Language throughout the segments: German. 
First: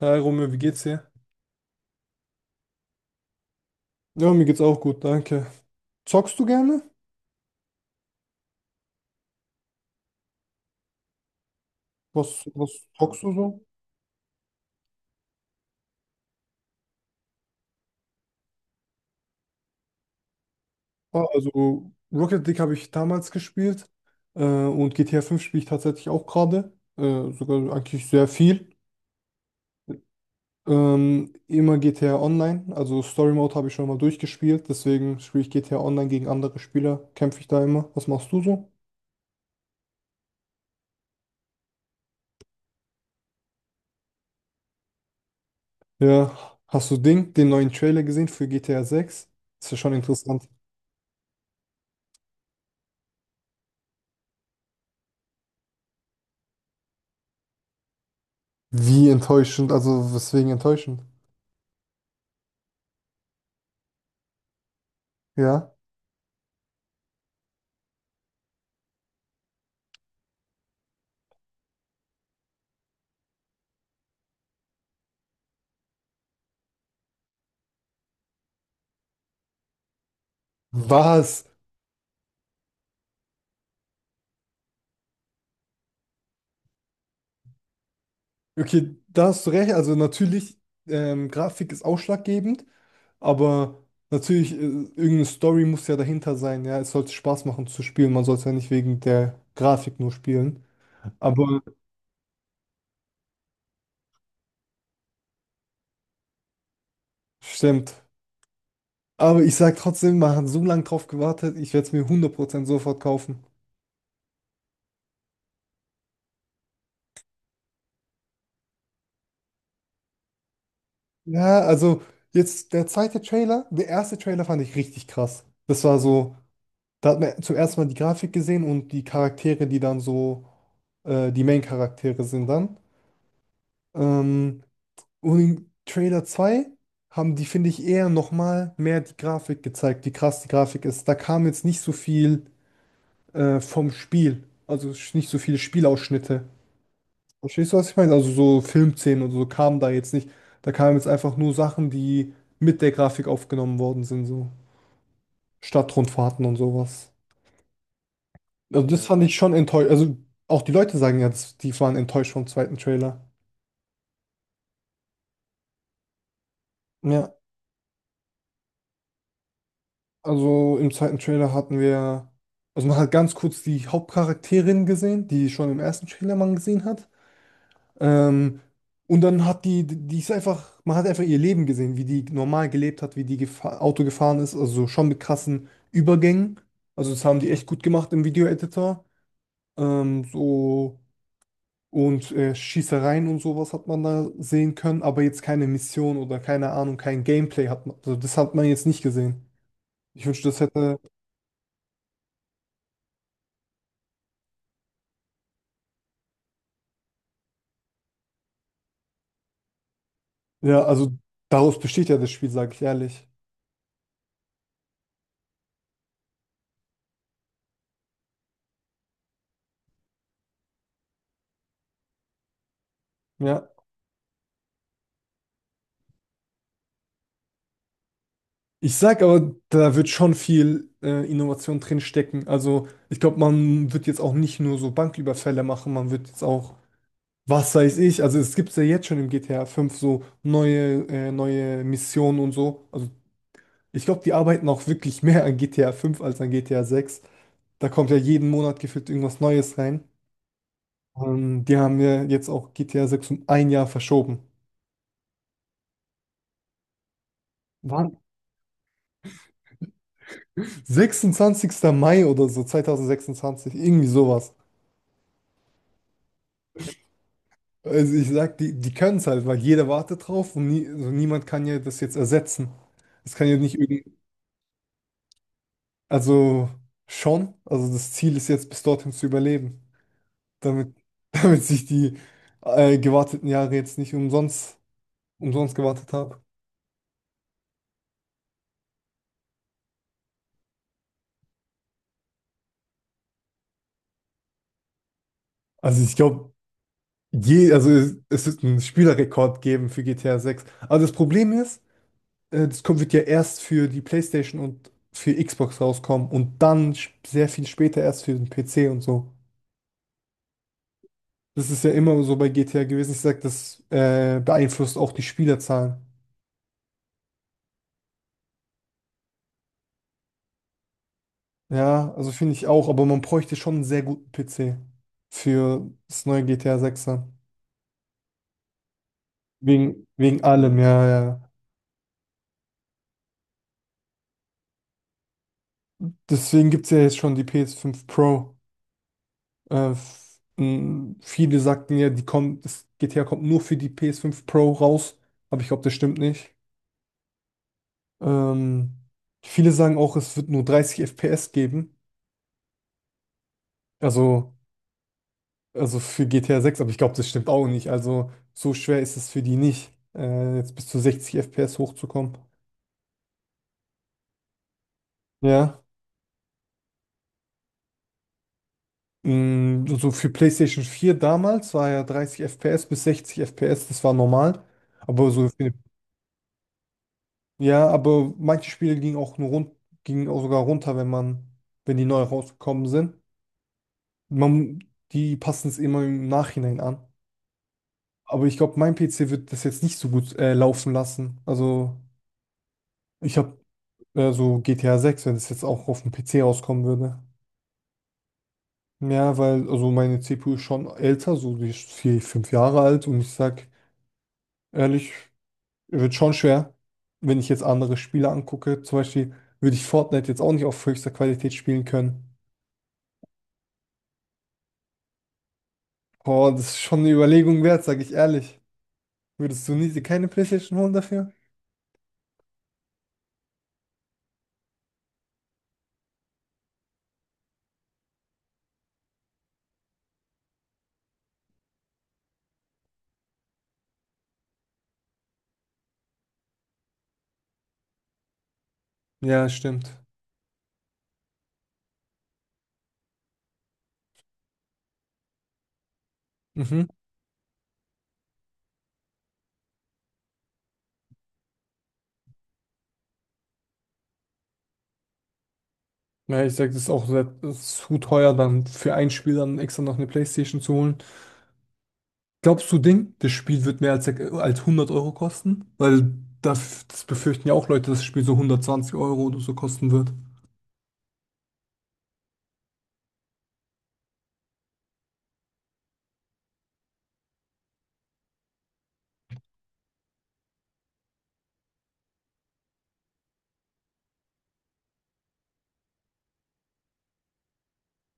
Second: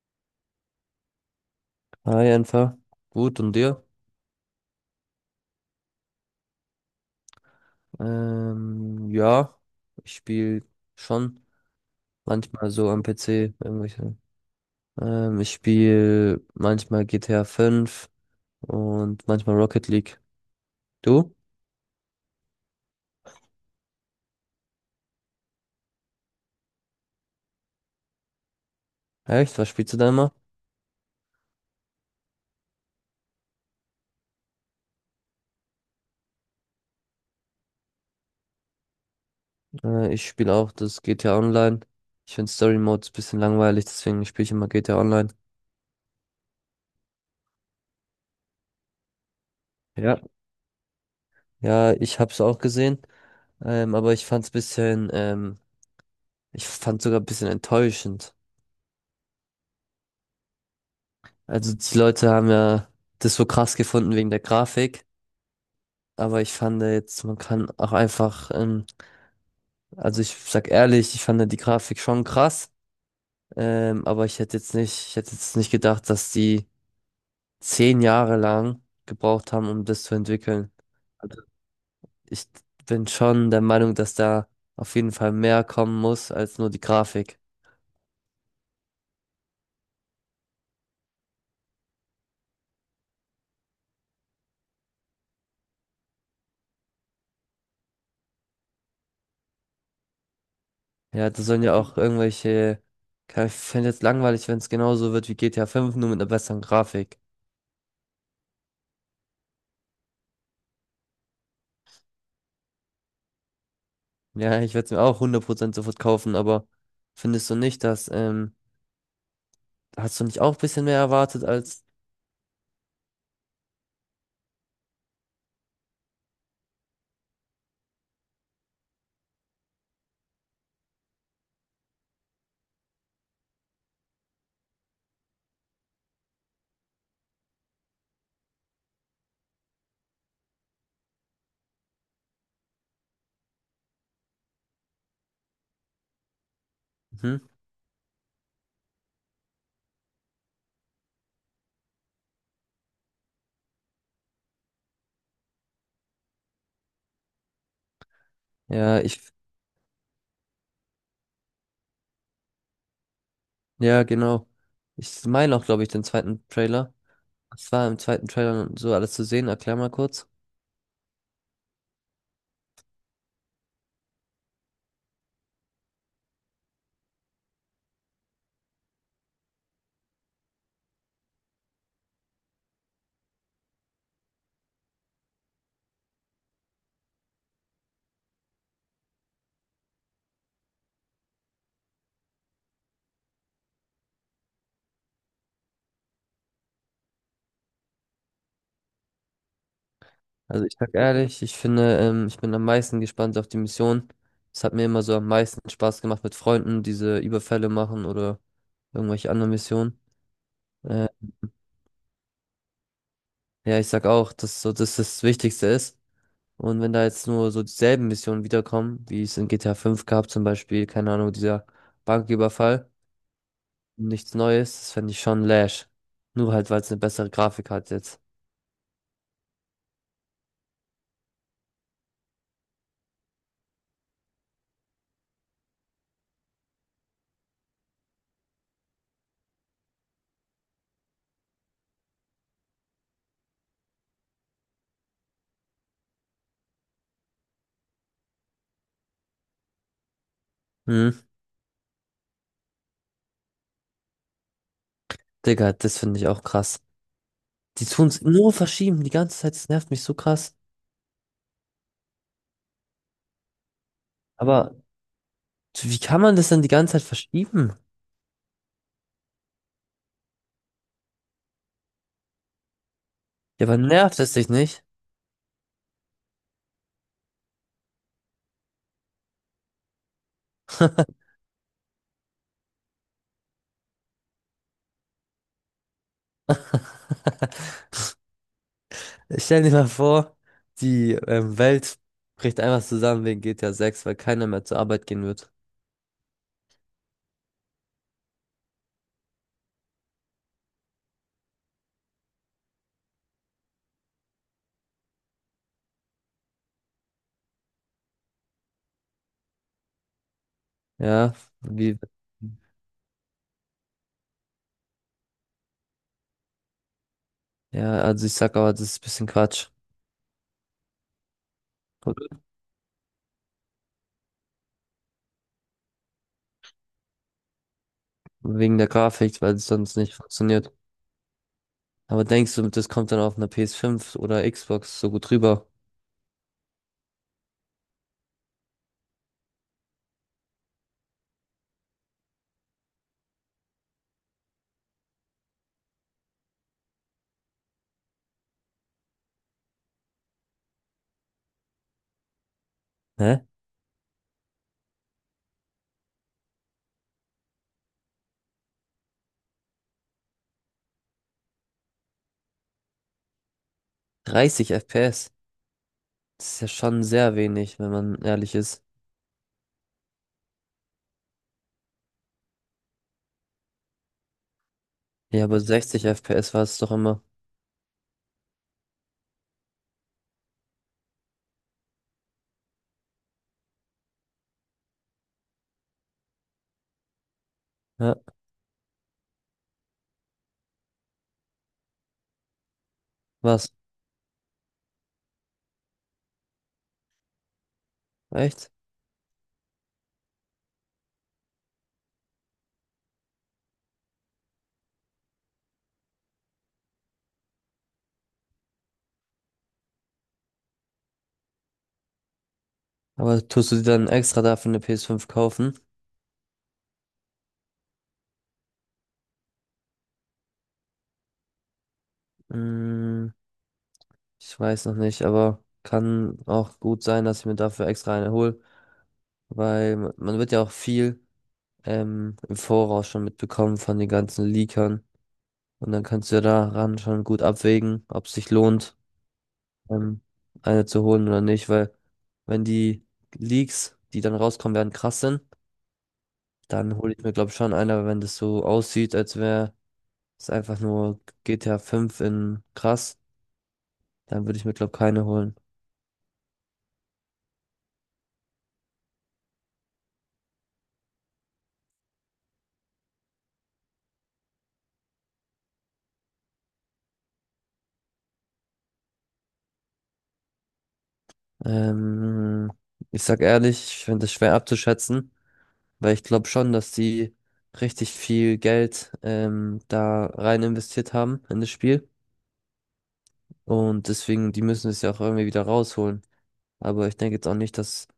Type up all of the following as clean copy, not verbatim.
Hi Romeo, wie geht's dir? Hi, einfach. Gut, und dir? Ja, mir geht's auch gut, danke. Zockst du gerne? Ja, ich spiele schon Was, manchmal was so am zockst du PC so? irgendwelche. Ich spiele manchmal GTA 5 und manchmal Rocket League. Ah, Du? also Rocket League habe ich damals gespielt und GTA fünf spiele ich tatsächlich auch gerade, sogar eigentlich sehr viel. Echt? Was spielst du da immer? Immer GTA Online, also Story Mode habe ich schon mal durchgespielt, deswegen spiele ich GTA Online gegen andere Spieler, kämpfe ich da immer. Was machst du so? Ich spiele auch das GTA Online. Ich finde Story Mode ein bisschen langweilig, deswegen spiele ich immer GTA Online. Ja, hast du Ding, den neuen Trailer gesehen für GTA sechs? Ist ja schon Ja. interessant. Ja, ich hab's auch gesehen, aber ich fand's sogar ein bisschen enttäuschend. Wie enttäuschend, also weswegen enttäuschend? Also die Leute haben ja das so krass gefunden wegen der Grafik, Ja. aber ich fand jetzt, man kann auch einfach, also ich sag ehrlich, ich fand die Grafik schon krass, aber ich hätte jetzt nicht gedacht, dass die 10 Jahre lang gebraucht haben, um das zu entwickeln. Also Was? ich bin schon der Meinung, dass da auf jeden Fall mehr kommen muss als nur die Grafik. Okay, da hast du recht. Also natürlich, Grafik ist ausschlaggebend, aber natürlich, irgendeine Story muss ja dahinter sein. Ja, es sollte Spaß machen zu spielen. Man sollte ja nicht wegen der Grafik nur spielen. Ja, da Aber sollen ja auch irgendwelche, ich fände jetzt langweilig, wenn es genauso wird wie GTA 5 fünf nur mit einer besseren Grafik. stimmt. Aber ich sag trotzdem, man hat so lange drauf gewartet, ich werde es mir 100% sofort kaufen. Ja, ich werde es mir auch 100% sofort kaufen, aber findest du nicht, dass, hast du nicht auch ein bisschen mehr erwartet Ja, als, also jetzt der zweite Trailer, der erste Trailer fand ich richtig krass. Das war so. Da hat man zum ersten Mal die Grafik gesehen und die Charaktere, die dann so die Main-Charaktere sind dann. Ähm, und in Trailer 2 haben die, finde ich, eher nochmal mehr die Grafik gezeigt, wie krass die Grafik ist. Da kam jetzt nicht so viel vom Spiel, also nicht so viele Spielausschnitte. hm? Verstehst du, was ich meine? Also so Filmszenen und so kamen da jetzt nicht. Da kamen jetzt einfach nur Sachen, die mit der Grafik aufgenommen worden sind, so Stadtrundfahrten und sowas. Also Ja, das Ja. Fand ich schon enttäuscht. Also auch die Leute sagen jetzt, die waren enttäuscht vom zweiten Trailer. ja, genau. Ich meine auch, glaube ich, den zweiten Trailer. Ja, Was war im zweiten Trailer so alles zu sehen? Erklär mal kurz. also im zweiten Trailer hatten wir, also man hat ganz kurz die Hauptcharakterin gesehen, die schon im ersten Trailer man gesehen hat. Ähm, und dann hat die, die ist einfach, man hat einfach ihr Leben gesehen, wie die normal gelebt hat, wie die gefa Auto gefahren ist, also schon mit krassen Übergängen. Also das haben die echt gut gemacht im Video-Editor. Ähm, so. Und Schießereien und sowas hat man da sehen können, aber jetzt keine Mission oder keine Ahnung, kein Gameplay hat man. Also das hat man jetzt nicht gesehen. Ich wünschte, das Also ich sag hätte. ehrlich, ich finde, ich bin am meisten gespannt auf die Mission. Es hat mir immer so am meisten Spaß gemacht mit Freunden, diese Überfälle machen oder irgendwelche anderen Missionen. Ja, Äh, also daraus besteht ja das Spiel, sage ich ehrlich. ja, ich sag auch, dass so das das Wichtigste ist. Und wenn da jetzt nur so dieselben Missionen wiederkommen, wie es in GTA 5 gab, zum Beispiel, keine Ahnung, dieser Banküberfall, Ja. nichts Neues, das fände ich schon lash. Nur halt, weil es eine bessere Grafik hat jetzt. Ich sag aber, da wird schon viel Innovation drin stecken. Also ich glaube, man wird jetzt auch nicht nur so Banküberfälle machen, man wird jetzt auch, was weiß ich, also es gibt ja jetzt schon im GTA 5 so neue, neue Missionen und so. Also ich glaube, die arbeiten auch wirklich mehr an GTA 5 als an GTA 6. Da kommt ja jeden Monat gefühlt irgendwas Neues rein. Hm, Die haben ja jetzt auch GTA 6 um ein Jahr verschoben. Digga, das finde ich auch krass. Die Wann? tun's nur verschieben, die ganze Zeit, das nervt mich so krass. 26. Mai oder so, 2026, irgendwie sowas. Aber wie kann man das denn die ganze Zeit verschieben? Also ich sag, die können es halt, weil jeder wartet drauf und nie, also niemand kann ja das jetzt ersetzen. Es kann ja Ja, nicht aber irgendwie, nervt es dich nicht? also schon, also das Ziel ist jetzt bis dorthin zu überleben, damit, damit sich die gewarteten Jahre jetzt nicht umsonst, umsonst gewartet haben. Ich stell dir mal vor, die Welt bricht einfach zusammen wegen GTA 6, weil keiner mehr zur Arbeit gehen wird. Also ich glaube, Je, also es wird einen Spielerrekord geben für GTA 6. Aber das Problem ist, das wird ja erst für die PlayStation und für Xbox rauskommen und dann sehr viel später erst für den PC und so. Ja, Das ist ja wie immer so bei GTA gewesen. Ich sag, das beeinflusst auch die Spielerzahlen. ja, also ich sag aber, das ist ein bisschen Quatsch. Ja, also finde ich auch, aber man bräuchte schon einen sehr guten PC für das neue GTA 6 dann. Wegen der Grafik, weil es sonst Wegen, nicht wegen funktioniert. allem, ja, ja. Aber denkst du, das kommt dann auf einer PS5 oder Xbox so gut rüber? Deswegen gibt es ja jetzt schon die PS5 Pro. Viele sagten ja, die kommt, das GTA kommt nur für die PS5 Pro raus, aber ich glaube, das stimmt nicht. Ähm, Viele sagen auch, es wird nur 30 FPS geben, Hä? also, also für GTA 6, aber ich glaube, das stimmt auch nicht. Also so schwer ist es für die nicht, jetzt bis zu 60 FPS hochzukommen. 30 FPS? Ja. Das ist ja schon sehr wenig, wenn man ehrlich ist. Mh, so für PlayStation 4 damals war ja 30 FPS bis 60 FPS, das war normal. Aber Ja, so für aber eine. 60 FPS war es doch immer. Ja, aber manche Spiele gingen auch nur rund, gingen auch sogar runter, wenn man, wenn die neu rausgekommen sind. Man, die passen es immer im Nachhinein an. Ja, Aber ich glaube, mein PC wird das jetzt nicht so gut laufen lassen. Also ich habe was? So GTA 6, wenn es jetzt auch auf dem PC rauskommen würde. Echt? Ja, weil also meine CPU ist schon älter, so die ist vier, fünf Jahre alt und ich sag ehrlich, wird schon schwer, wenn ich jetzt andere Spiele angucke. Zum Beispiel würde ich Fortnite jetzt auch nicht auf höchster Qualität spielen können. Aber tust du dir dann extra dafür eine PS5 kaufen? Boah, das ist schon eine Überlegung wert, sag ich ehrlich. Würdest du nie, dir keine PlayStation holen dafür? Hm, ich weiß noch nicht, aber kann auch gut sein, dass ich mir dafür extra eine hole. Weil man wird ja auch viel im Voraus schon mitbekommen von den ganzen Leakern. Und dann kannst du ja daran schon gut abwägen, ob es sich lohnt, Ja, stimmt. ähm, eine zu holen oder nicht, weil wenn die Leaks, die dann rauskommen werden, krass sind, Mhm. dann hole ich mir, glaube ich, schon eine, aber wenn das so aussieht, als wäre es einfach nur GTA 5 in krass, dann würde ich mir, glaube ich, keine holen. Ja, ich sag, das ist auch sehr, das ist zu teuer, dann für ein Spiel dann extra noch eine PlayStation zu holen. Glaubst du, Ding, das Spiel wird mehr als, als 100 € kosten? Weil das, das befürchten ja auch Leute, dass das Spiel so 120 € oder so kosten wird. Ähm, Ich sag ehrlich, ich finde es schwer abzuschätzen, weil ich glaube schon, dass die richtig viel Geld da rein investiert haben in das Spiel. Und deswegen, die müssen es ja auch irgendwie wieder rausholen. Aber ich denke jetzt auch nicht, dass...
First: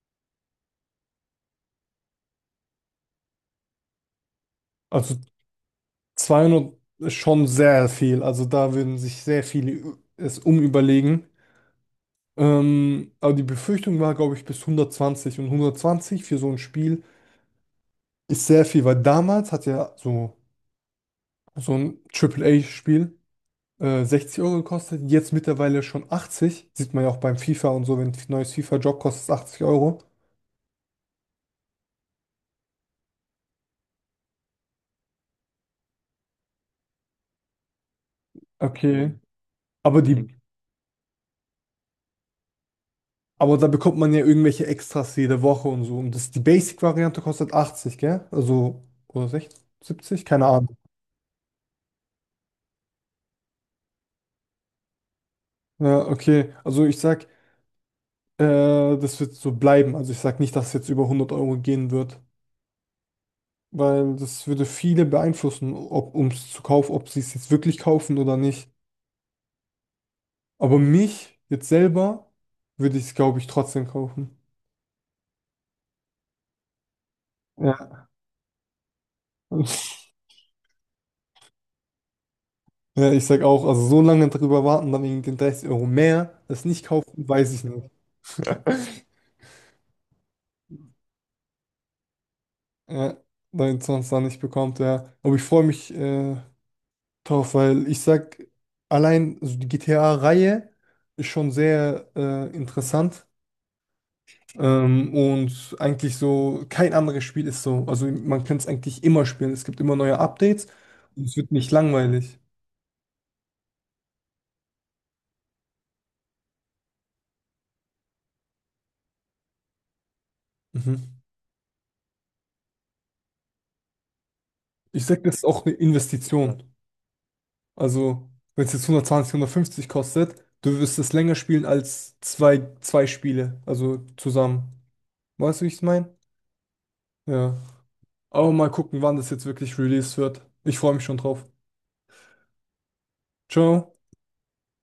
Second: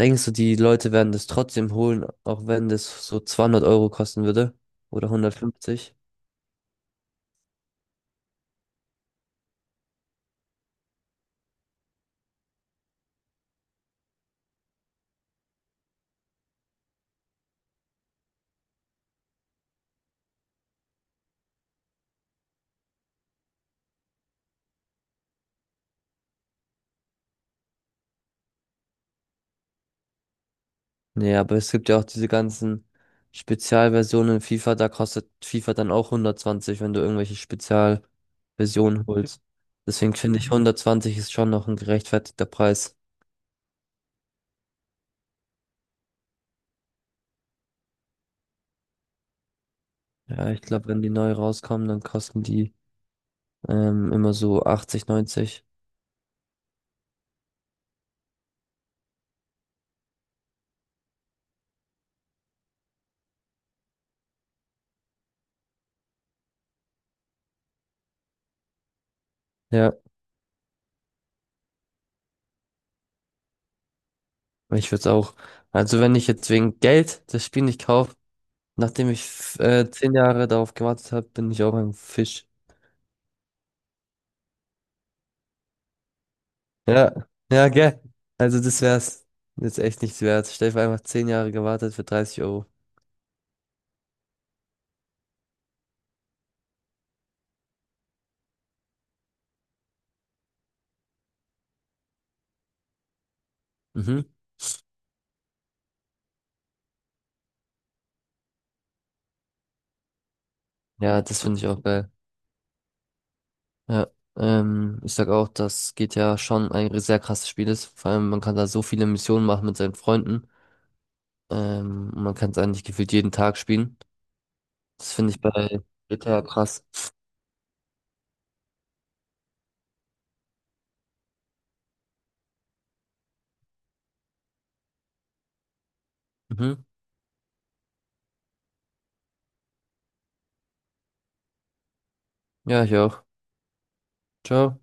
Denkst du, die Leute werden das trotzdem holen, auch wenn das so 200 Euro kosten würde? Oder Also 150? 200 ist schon sehr viel. Also da würden sich sehr viele es umüberlegen. Aber die Befürchtung war, glaube ich, bis 120. Und 120 für so ein Spiel ist sehr viel, weil damals hat ja so, so ein Triple A spiel 60 € gekostet. Jetzt mittlerweile schon 80. Sieht man ja auch beim FIFA und so, wenn ein neues FIFA-Job kostet, es 80 Euro. Nee, aber es gibt ja auch diese ganzen Spezialversionen in FIFA. Da kostet FIFA dann auch 120, wenn du irgendwelche Spezialversionen Okay. holst. Aber die, Deswegen finde Mhm. ich, 120 ist schon noch ein gerechtfertigter Preis. aber da bekommt man ja irgendwelche Extras jede Woche und so. Und das, die Basic-Variante kostet 80, gell? Also, oder 60? 70? Keine Ja, ich Ahnung. glaube, wenn die neu rauskommen, dann kosten die immer so 80, 90. Ja, okay. Also ich sag, äh, das wird so bleiben. Also ich sag nicht, dass es jetzt über 100 € gehen wird, weil das würde viele beeinflussen, ob ums zu kaufen, ob sie es jetzt wirklich kaufen oder nicht. Ja, Aber mich jetzt selber würde ich es, glaube ich, trotzdem kaufen. ich würde es auch. Also wenn ich jetzt wegen Geld das Spiel nicht Ja. kaufe, nachdem ich 10 Jahre darauf gewartet habe, bin ich auch ein Fisch. Ja, ich sag auch, also so lange drüber warten, dann wegen den 30 € mehr, das nicht kaufen, Ja, weiß ich ja, nicht. gell. Also das wär's jetzt echt nichts wert. Stell dir vor, einfach 10 Jahre gewartet für 30 Euro. Ja, weil sonst dann nicht bekommt, ja. Aber ich freue mich, doch, weil ich sag, allein so die GTA-Reihe ist schon sehr interessant Mhm. Und eigentlich so kein anderes Spiel ist so. Also man kann es eigentlich immer spielen. Es gibt immer neue Updates Ja, und es das wird finde ich nicht auch geil. langweilig. Ja. Ich sag auch, dass GTA schon ein sehr krasses Spiel ist. Vor allem, man kann da so viele Missionen machen mit seinen Freunden. Mhm. Und man kann es eigentlich gefühlt jeden Tag spielen. Ich Das sag, finde das ich ist auch eine bei GTA Investition. krass. Also wenn es jetzt 120, 150 kostet, du wirst es länger spielen als zwei Spiele, also zusammen. Weißt du, wie ich es meine? Mhm. Ja. Aber mal gucken, wann das jetzt wirklich released wird. Ich freue mich schon drauf. Ja, ich auch. Ciao. Ciao.